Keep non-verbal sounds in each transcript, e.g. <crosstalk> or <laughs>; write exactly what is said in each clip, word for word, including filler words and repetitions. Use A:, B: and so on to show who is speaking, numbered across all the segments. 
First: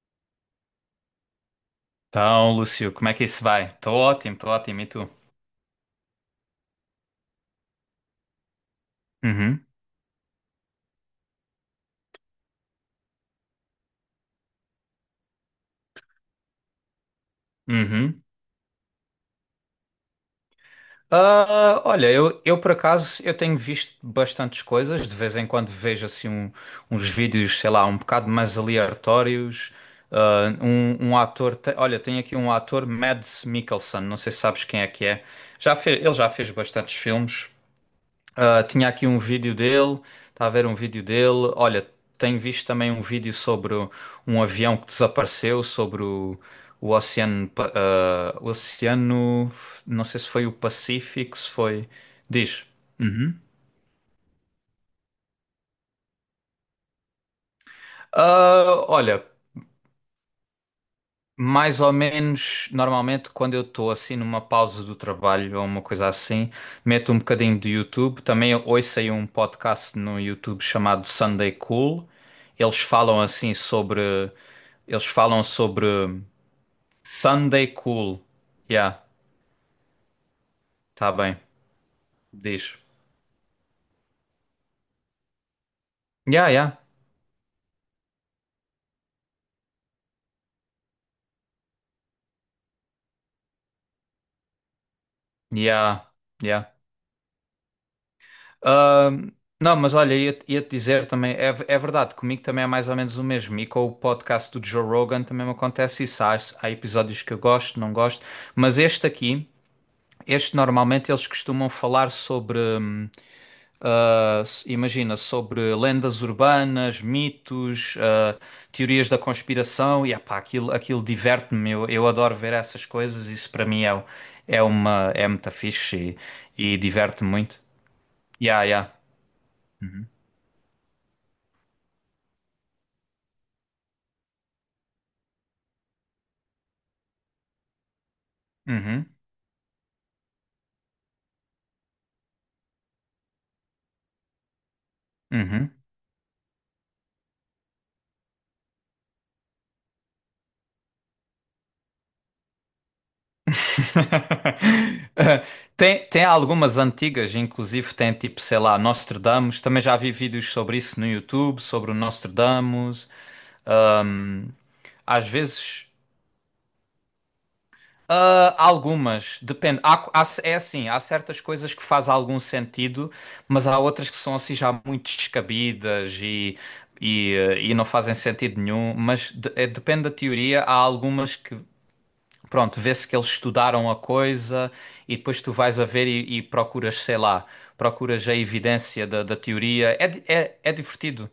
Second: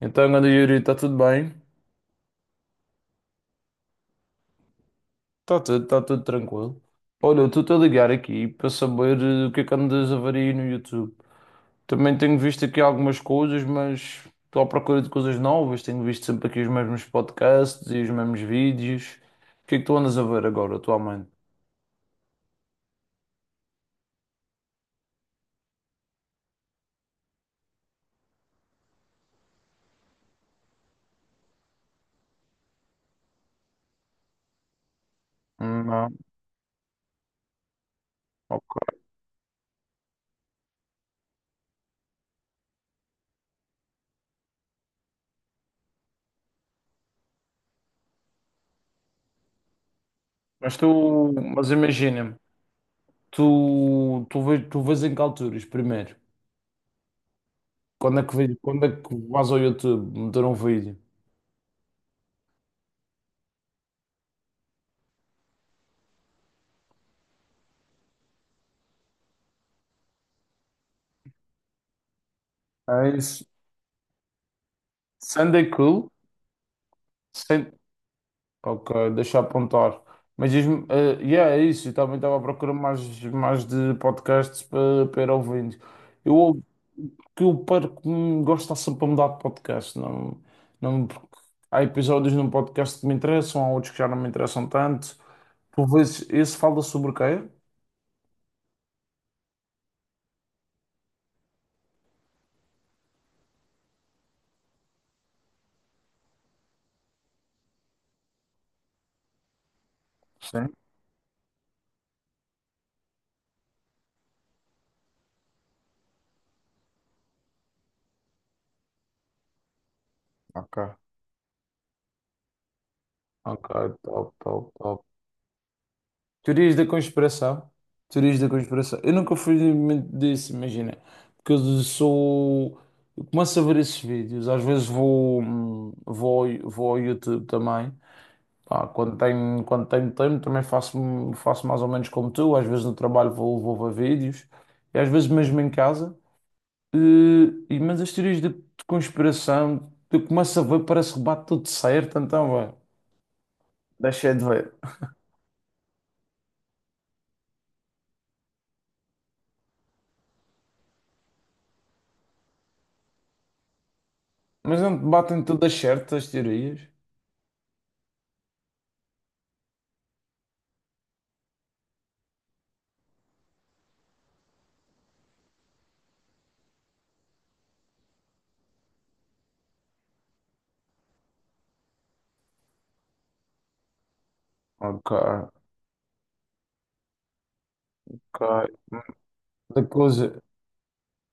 A: Então, grande Yuri, está tudo bem?
B: Então, Lúcio, como é que isso vai? Estou ótimo, estou ótimo. E tu?
A: Está tudo, está tudo tranquilo. Olha, eu estou-te a ligar aqui para saber eh, o que é
B: Uhum,
A: que andas a ver aí no YouTube. Também tenho visto aqui algumas coisas, mas estou à procura de coisas novas. Tenho visto sempre aqui os mesmos podcasts e os
B: uhum.
A: mesmos vídeos. O que é que tu andas a ver agora, atualmente?
B: Ah, olha, eu, eu por acaso eu tenho visto bastantes coisas. De vez em quando vejo assim um- uns vídeos, sei lá, um bocado mais aleatórios. Ah, um, um ator, te- olha, tem aqui um ator, Mads Mikkelsen. Não sei se sabes quem é que é. Já fe-
A: Não,
B: ele já fez bastantes filmes. Ah, tinha
A: ok.
B: aqui um vídeo dele, está a ver um vídeo dele. Olha, tenho visto também um vídeo sobre um avião que desapareceu, sobre o, o oceano, Pa- ah, o oceano, não sei se foi o
A: Mas tu,
B: Pacífico, se
A: mas
B: foi.
A: imagina-me,
B: Diz. Uhum.
A: tu, tu, vês, tu vês em que alturas primeiro? Quando é que, vês- quando
B: Ah,
A: é que
B: olha,
A: vais ao YouTube meter um vídeo?
B: Mais ou menos, normalmente, quando eu estou assim numa pausa do trabalho ou uma coisa assim, meto um bocadinho de YouTube. Também eu ouço aí um podcast no YouTube chamado Sunday Cool. Eles
A: É
B: falam
A: isso.
B: assim sobre. Eles falam
A: Sunday
B: sobre
A: Cool?
B: Sunday Cool.
A: Ok,
B: Yeah,
A: deixa eu apontar. Mas diz-me,
B: tá
A: eh,
B: bem.
A: yeah, é isso. Eu também estava a procurar
B: Diz.
A: mais, mais de podcasts para, para ir ouvindo.
B: Yeah,
A: Eu
B: yeah.
A: que eu perco, hum, gosto de estar sempre a mudar de podcast. Não, não, porque há episódios num podcast que me interessam, há outros que já não me interessam tanto. Por
B: Yeah,
A: vezes, esse
B: yeah.
A: fala sobre o quê?
B: Ahm, não, mas olha, ia-te ia-te dizer também, é, v- é verdade, comigo também é mais ou menos o mesmo. E com o podcast do Joe Rogan também me acontece isso. Há, há episódios que eu gosto, não gosto, mas este aqui, este
A: Sim.
B: normalmente eles costumam falar sobre, hum, ah, s- imagina, sobre lendas urbanas, mitos, ah, teorias da conspiração. E epá, aquilo,
A: Ok.
B: aquilo diverte-me, eu, eu adoro ver essas coisas. Isso para
A: Ok,
B: mim é, o-
A: top,
B: é
A: top, top.
B: uma, é muito fixe
A: Teorias
B: e, e
A: da
B: diverte-me muito.
A: conspiração. Teorias da
B: Yeah, yeah.
A: conspiração. Eu nunca fui muito disso, imagina. Porque eu sou. Eu começo a ver esses vídeos. Às vezes vou, hum, vou, ao- vou ao YouTube também. Pá,
B: Uhum.
A: quando tenho, quando tenho tempo também faço, faço mais ou menos como tu. Às vezes no trabalho vou, vou ver vídeos. E às vezes mesmo em
B: Uhum.
A: casa. Eh, E, mas as teorias de, de conspiração, eu começo a ver, parece que bate tudo certo. Então, vai. Deixei de ver.
B: <laughs> Eh, Tem, tem algumas antigas, inclusive tem tipo, sei lá, Nostradamus. Também já vi vídeos sobre isso no YouTube, sobre o Nostradamus.
A: Mas não te
B: Às
A: batem todas
B: vezes,
A: certas as teorias?
B: ah, algumas, depende. Há- há- é assim, há certas coisas que fazem algum sentido, mas há outras que são assim já muito descabidas e, e, eh, e não fazem sentido nenhum. Mas de- é- depende da teoria, há algumas que Pronto, vê-se que eles estudaram a coisa
A: Ok.
B: e depois tu vais a ver e, e procuras, sei lá, procuras a
A: Ok.
B: evidência da, da
A: Da
B: teoria. É, di-
A: coisa.
B: é, é divertido.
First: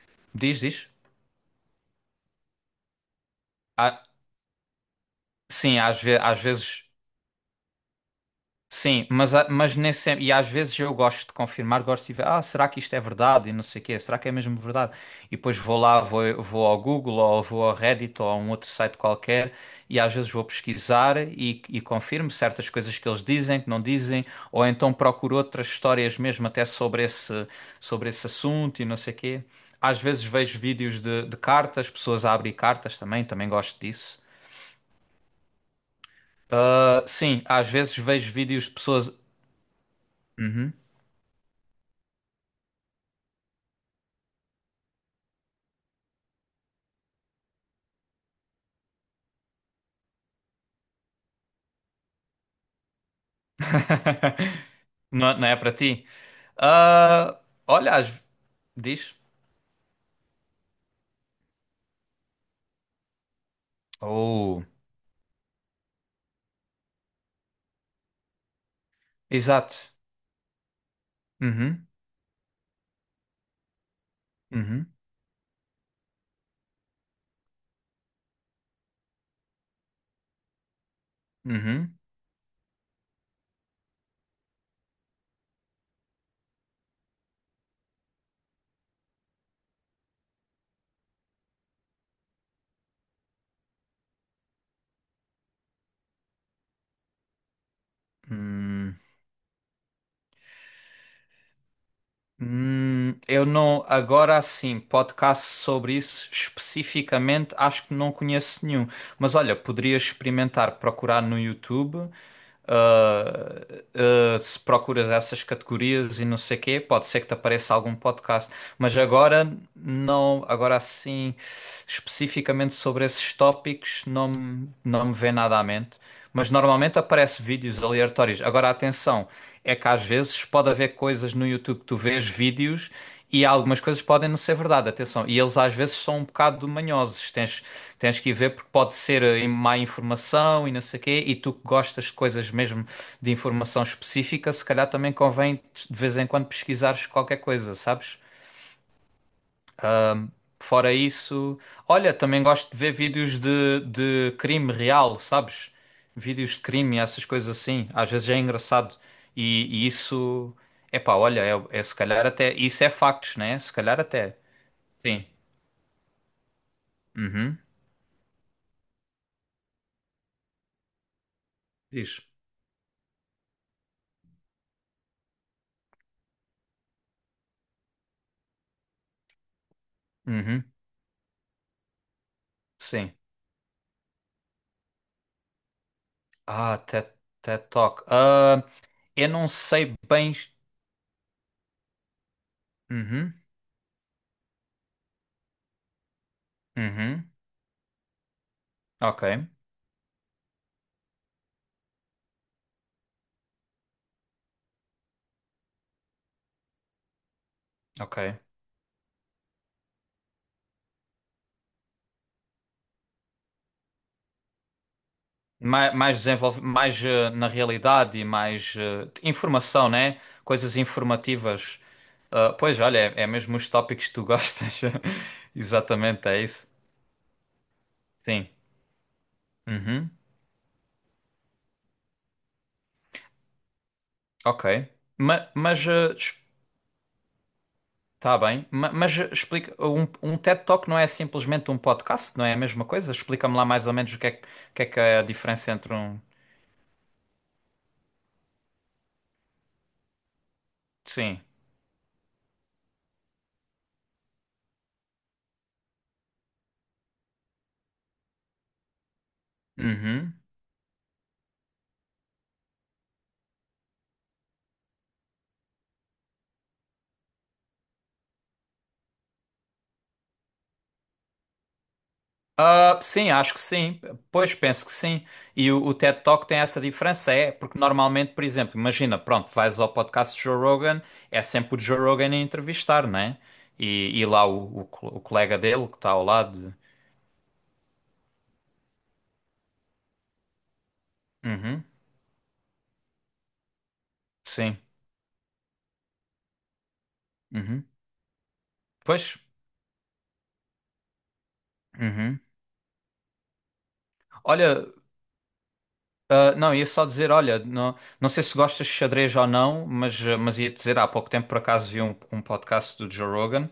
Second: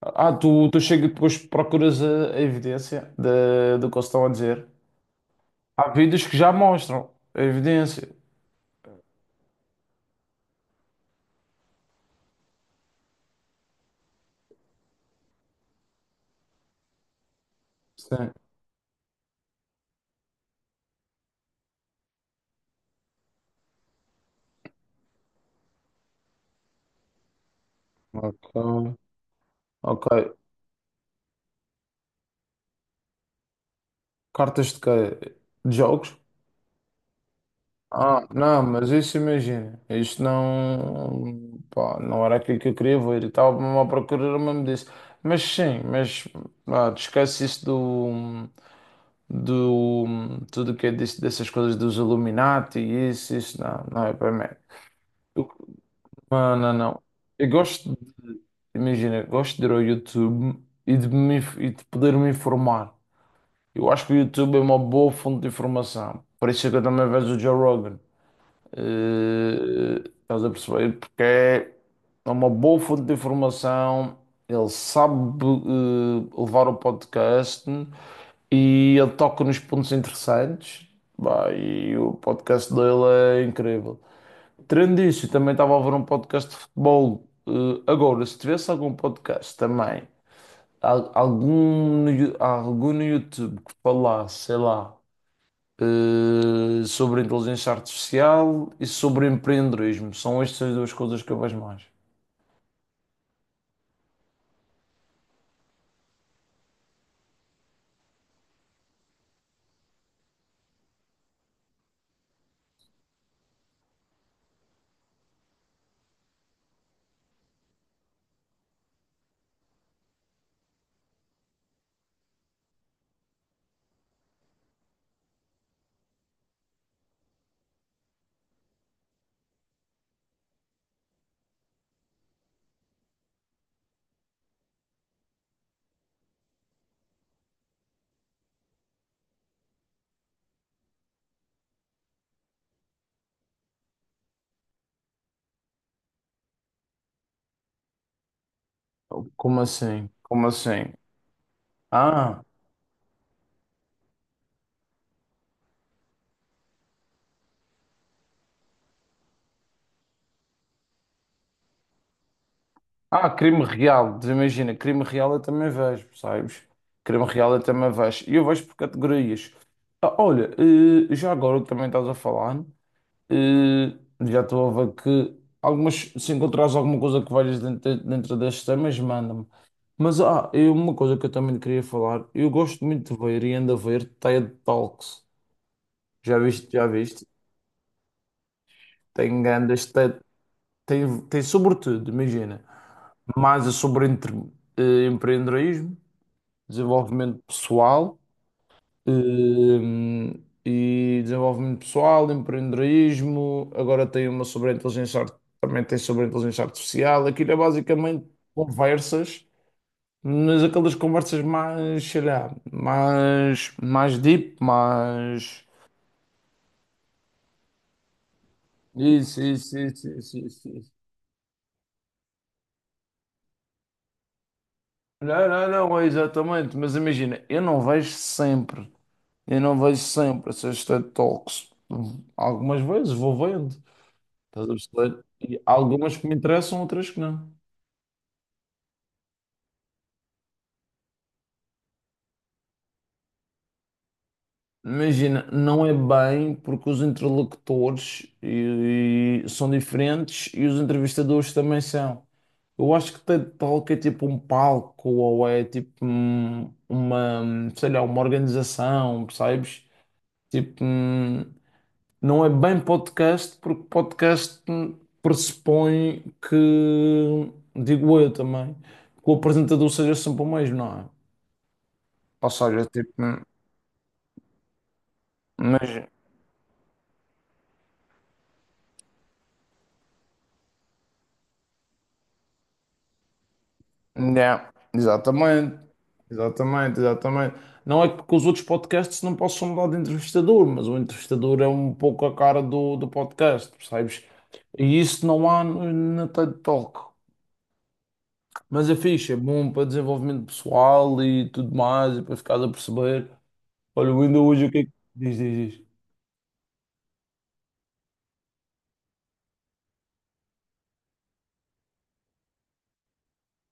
A: Ah,
B: Diz,
A: tu, tu
B: diz.
A: chega e depois procuras a, a evidência da do que
B: Ah,
A: eles estão a dizer.
B: sim,
A: Há
B: às ve-
A: vídeos que
B: às
A: já
B: vezes.
A: mostram a evidência.
B: Sim, mas, a- mas nem sempre, e às vezes eu gosto de confirmar, gosto de ver, ah, será que isto é verdade? E não sei o quê, será que é mesmo verdade? E depois vou lá, vou, vou ao Google ou vou ao Reddit ou
A: Sim.
B: a um outro site qualquer e às vezes vou pesquisar e, e confirmo certas coisas que eles dizem, que não dizem, ou então procuro outras histórias mesmo até sobre esse, sobre esse
A: Ok.
B: assunto e não sei o quê. Às
A: Ok.
B: vezes vejo vídeos de, de cartas, pessoas a abrir cartas também, também gosto disso.
A: Cartas de quê? De jogos?
B: Ah, sim, às vezes
A: Ah,
B: vejo
A: não,
B: vídeos de
A: mas
B: pessoas.
A: isso imagina. Isto
B: Uhum.
A: não. Pá, não era aquilo que eu queria ver e tal. Estava a procurar o mesmo disso. Mas sim, mas. Ah, te esquece isso do. Do. Tudo o que é disso, dessas coisas dos Illuminati e isso, isso não. Não é para mim.
B: <laughs> Não, é, não
A: Eu-
B: é para ti?
A: Não, não, não.
B: Ah,
A: Eu gosto,
B: olha,
A: de-
B: as... diz.
A: Imagina, eu gosto de ir ao YouTube e de, me, inf- e de poder me informar. Eu acho que o YouTube é
B: Oh,
A: uma boa fonte de informação. Por isso é que eu também vejo o Joe Rogan.
B: exato.
A: Eh, estás a perceber? Porque é
B: Uhum,
A: é uma boa fonte de informação. Ele
B: uhum,
A: sabe, eh, levar o podcast e ele toca nos pontos interessantes. Bah, e
B: uhum.
A: o podcast dele é incrível. Tirando isso, também estava a ouvir um podcast de futebol. Eh, agora, se tivesse algum podcast também, al- algum, no Yo- algum no YouTube que falasse, sei lá, eh, sobre inteligência artificial e
B: Hum,
A: sobre empreendedorismo, são estas duas coisas que eu vejo mais.
B: hum, eu não, agora sim, podcast sobre isso especificamente, acho que não conheço nenhum. Mas olha, poderias experimentar procurar no YouTube. Uh, uh, Se procuras essas categorias e não sei quê, pode ser que te apareça algum podcast, mas agora não, agora assim, especificamente sobre esses tópicos, não, me- não me vem nada à mente. Mas normalmente aparece vídeos aleatórios. Agora, atenção, é que às vezes pode haver coisas no YouTube que tu vês vídeos e algumas coisas podem não ser verdade, atenção. E eles às vezes são um bocado manhosos. Tens, tens que ir ver porque pode ser eh, má informação e não sei o quê. E tu que gostas de coisas mesmo de informação específica, se calhar também convém de vez em quando pesquisares qualquer coisa, sabes?
A: Como assim? Como assim?
B: Fora isso, olha,
A: Ah,
B: também gosto de ver vídeos de, de crime real, sabes? Vídeos de crime, essas coisas assim. Às vezes é engraçado. E, e isso, epá, olha, é, é se calhar até. Isso é
A: ah,
B: factos, né?
A: crime
B: Se calhar
A: real.
B: até.
A: Imagina, crime
B: Sim.
A: real eu também vejo, sabes? Crime real
B: Uhum.
A: eu também vejo. E eu vejo por categorias. Ah, olha, eh, já agora que também estás a
B: Diz.
A: falar. Eh, Já estou a ver que algumas, se encontrares alguma coisa que valhas dentro, dentro destes temas, manda-me. Mas ah,
B: Uhum.
A: e uma coisa que eu também queria falar, eu gosto muito
B: Sim.
A: de ver e ando a ver TED Talks. Já viste,
B: Ah,
A: já
B: TED,
A: viste?
B: TED Talk. Ah, eu
A: Tem
B: não
A: grandes
B: sei
A: TED,
B: bem.
A: tem, tem sobretudo, imagina,
B: Uhum.
A: mais é sobre entre, eh, empreendedorismo,
B: Uhum.
A: desenvolvimento pessoal.
B: Ok.
A: Hum, e desenvolvimento pessoal, empreendedorismo, agora tem uma sobre a inteligência, art- também tem sobre a inteligência artificial. Aquilo é
B: Ok.
A: basicamente conversas, mas aquelas conversas mais, sei lá, mais, mais deep, mais.
B: Mais, mais desenvolve, mais eh, na realidade e mais eh,
A: Isso, isso,
B: informação,
A: isso,
B: né?
A: isso, isso,
B: Coisas
A: isso.
B: informativas. Ah, pois, olha, é, é mesmo os tópicos que tu gostas.
A: Não,
B: <laughs>
A: não, não, é
B: Exatamente, é isso.
A: exatamente, mas imagina, eu não vejo
B: Sim.
A: sempre, eu não vejo
B: Uhum.
A: sempre essas TED Talks. Algumas vezes vou vendo.
B: Ok.
A: Estás a perceber?
B: Ma-
A: E há
B: mas eh,
A: algumas que me interessam, outras que não.
B: Tá bem, ma- mas explica, um, um TED Talk não é simplesmente um podcast, não é a mesma coisa? Explica-me lá mais ou menos o que é, que o que é que é a
A: Imagina,
B: diferença
A: não é
B: entre um.
A: bem porque os interlocutores e- e são diferentes e os
B: Sim.
A: entrevistadores também são. Eu acho que TED Talk é tipo um palco ou é tipo um- uma, sei lá, uma organização, percebes?
B: Uhum.
A: Tipo, hum, não é bem podcast porque podcast hum, pressupõe que, digo eu também, que o apresentador seja sempre o mesmo, não é? Ou seja,
B: Ah,
A: tipo,
B: sim, acho que sim. Pois penso que sim. E o,
A: mas,
B: o TED Talk tem essa diferença, é porque normalmente, por exemplo, imagina, pronto, vais ao podcast de Joe Rogan, é sempre o Joe Rogan a entrevistar, né? E, e lá
A: yeah,
B: o, o, co- o colega
A: exatamente,
B: dele que está ao lado.
A: exatamente, exatamente. Não é que com os outros podcasts não possam mudar de entrevistador, mas o entrevistador é
B: Uhum.
A: um pouco a cara do, do podcast, percebes?
B: Sim.
A: E isso não há no- na TED Talk.
B: Uhum.
A: Mas é fixe, é
B: Pois.
A: bom para desenvolvimento pessoal e tudo mais, e para
B: Uhum.
A: ficar a perceber. Olha, o ainda hoje o que é
B: Olha.
A: que diz, diz, diz.
B: Ah, não, ia só dizer, olha, não, não sei se gostas de xadrez ou não, mas, ah, mas ia dizer, há pouco tempo por acaso vi um, um podcast do Joe Rogan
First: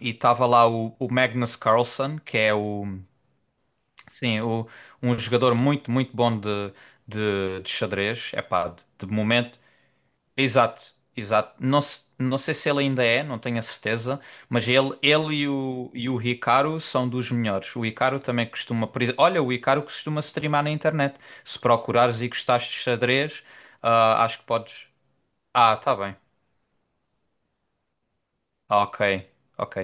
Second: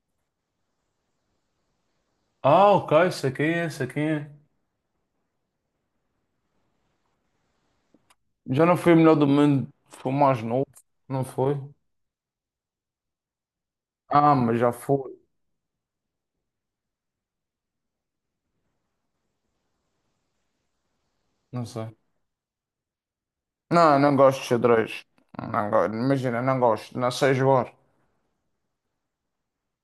B: e estava lá o, o Magnus Carlsen, que é
A: Ah,
B: o,
A: ok, sei quem é, sei quem é.
B: sim, o, um jogador muito, muito bom de, de, de xadrez.
A: Já
B: Epá,
A: não
B: de,
A: foi o
B: de
A: melhor do
B: momento,
A: mundo, foi o mais novo,
B: exato,
A: não
B: exato.
A: foi?
B: Não, se- não sei se ele ainda é, não tenho a certeza,
A: Ah, mas
B: mas
A: já
B: ele,
A: foi,
B: ele e o, e o Hikaru são dos melhores. O Hikaru também costuma. por ex- Olha, o Hikaru costuma streamar na internet. Se
A: não sei.
B: procurares e gostares de xadrez,
A: Não, não
B: ah, acho
A: gosto
B: que
A: de
B: podes.
A: xadrez. Não
B: Ah,
A: go-
B: tá bem.
A: Imagina, não gosto, não sei jogar.
B: Ok, ok.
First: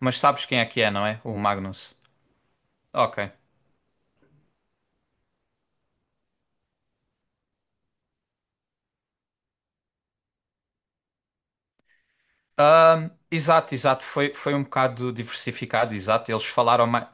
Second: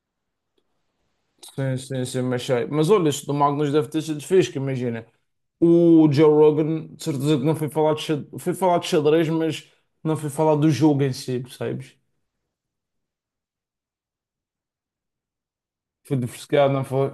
B: Mas sabes quem é que é, não é? O
A: Sim,
B: Magnus.
A: sim, sim, mas sei. Mas olha,
B: Ok.
A: isso do Magnus deve ter sido fixe, que imagina. O Joe Rogan, de certeza que não foi falar de xadrez, foi falar de xadrez, mas não foi falar do jogo em si, percebes?
B: Ahm, exato, exato. Foi, foi um bocado diversificado,
A: Foi
B: exato. Eles
A: diversificado, não
B: falaram mais.
A: foi?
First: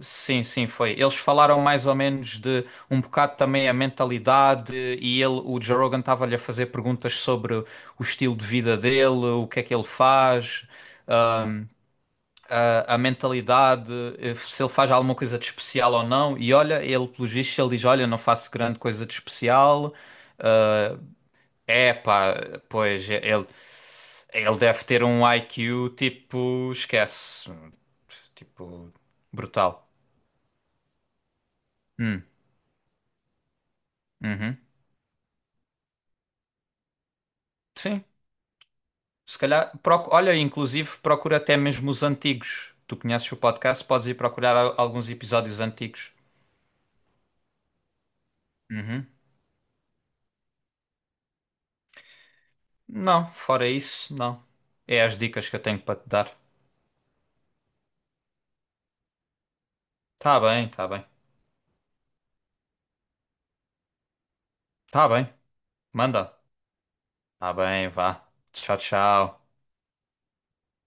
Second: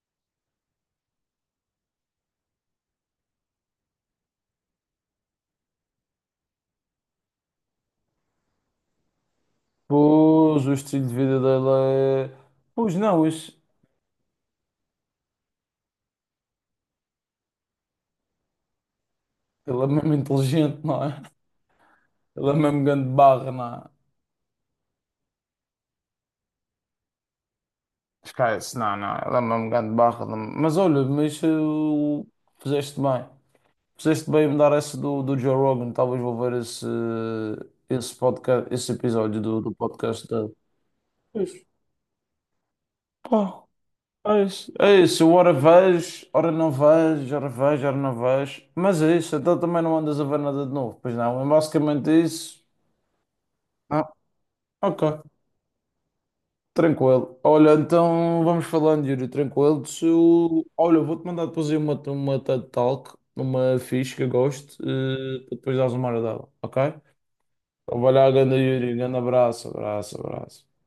B: Sim, sim, foi. Eles falaram mais ou menos de um bocado também a mentalidade e ele, o Joe Rogan estava-lhe a fazer perguntas sobre o estilo de vida dele, o que é que ele
A: Pois,
B: faz,
A: o estilo de vida
B: ah,
A: dele é.
B: a,
A: Pois
B: a
A: não, isso.
B: mentalidade, eh, se ele faz alguma coisa de especial ou não. E olha, ele, pelos vistos, ele diz, olha, não faço grande coisa de
A: Ele é
B: especial.
A: mesmo inteligente, não é?
B: É pá,
A: Ele é mesmo grande
B: pois, ele,
A: barra, não é?
B: ele deve ter um I Q tipo, esquece,
A: Esquece,
B: tipo,
A: não, não, ela é uma
B: brutal.
A: grande barra. não- Mas olha, mas eh,
B: Hum,
A: o fizeste bem. Fizeste bem em me
B: uhum.
A: dar essa do, do Joe Rogan, talvez vou ver esse,
B: Sim.
A: esse podcast, esse
B: Se
A: episódio do,
B: calhar,
A: do
B: proc-
A: podcast
B: olha,
A: dele.
B: inclusive procura até
A: Pois,
B: mesmo os antigos. Tu conheces o
A: pá,
B: podcast, podes ir
A: é
B: procurar
A: isso.
B: al-
A: É
B: alguns
A: isso, eu ora
B: episódios antigos.
A: vejo, ora não vejo, ora vejo, ora não vejo. Mas
B: Uhum.
A: é isso, então também não andas a ver nada de novo, pois não, é basicamente isso.
B: Não, fora
A: Ah,
B: isso, não.
A: ok,
B: É as dicas que eu tenho para te dar.
A: tranquilo. Olha, então vamos falando, Yuri, tranquilo. Se
B: Tá
A: eu-
B: bem, tá
A: Olha, eu
B: bem.
A: vou-te mandar depois aí uma, uma TED Talk, uma ficha que eu gosto,
B: Tá bem.
A: eh, para depois dares uma hora
B: Manda.
A: dela, ok?
B: Tá bem,
A: Vamos
B: vá.
A: olhar, grande
B: Tchau,
A: Yuri. Grande
B: tchau.
A: abraço, abraço, abraço.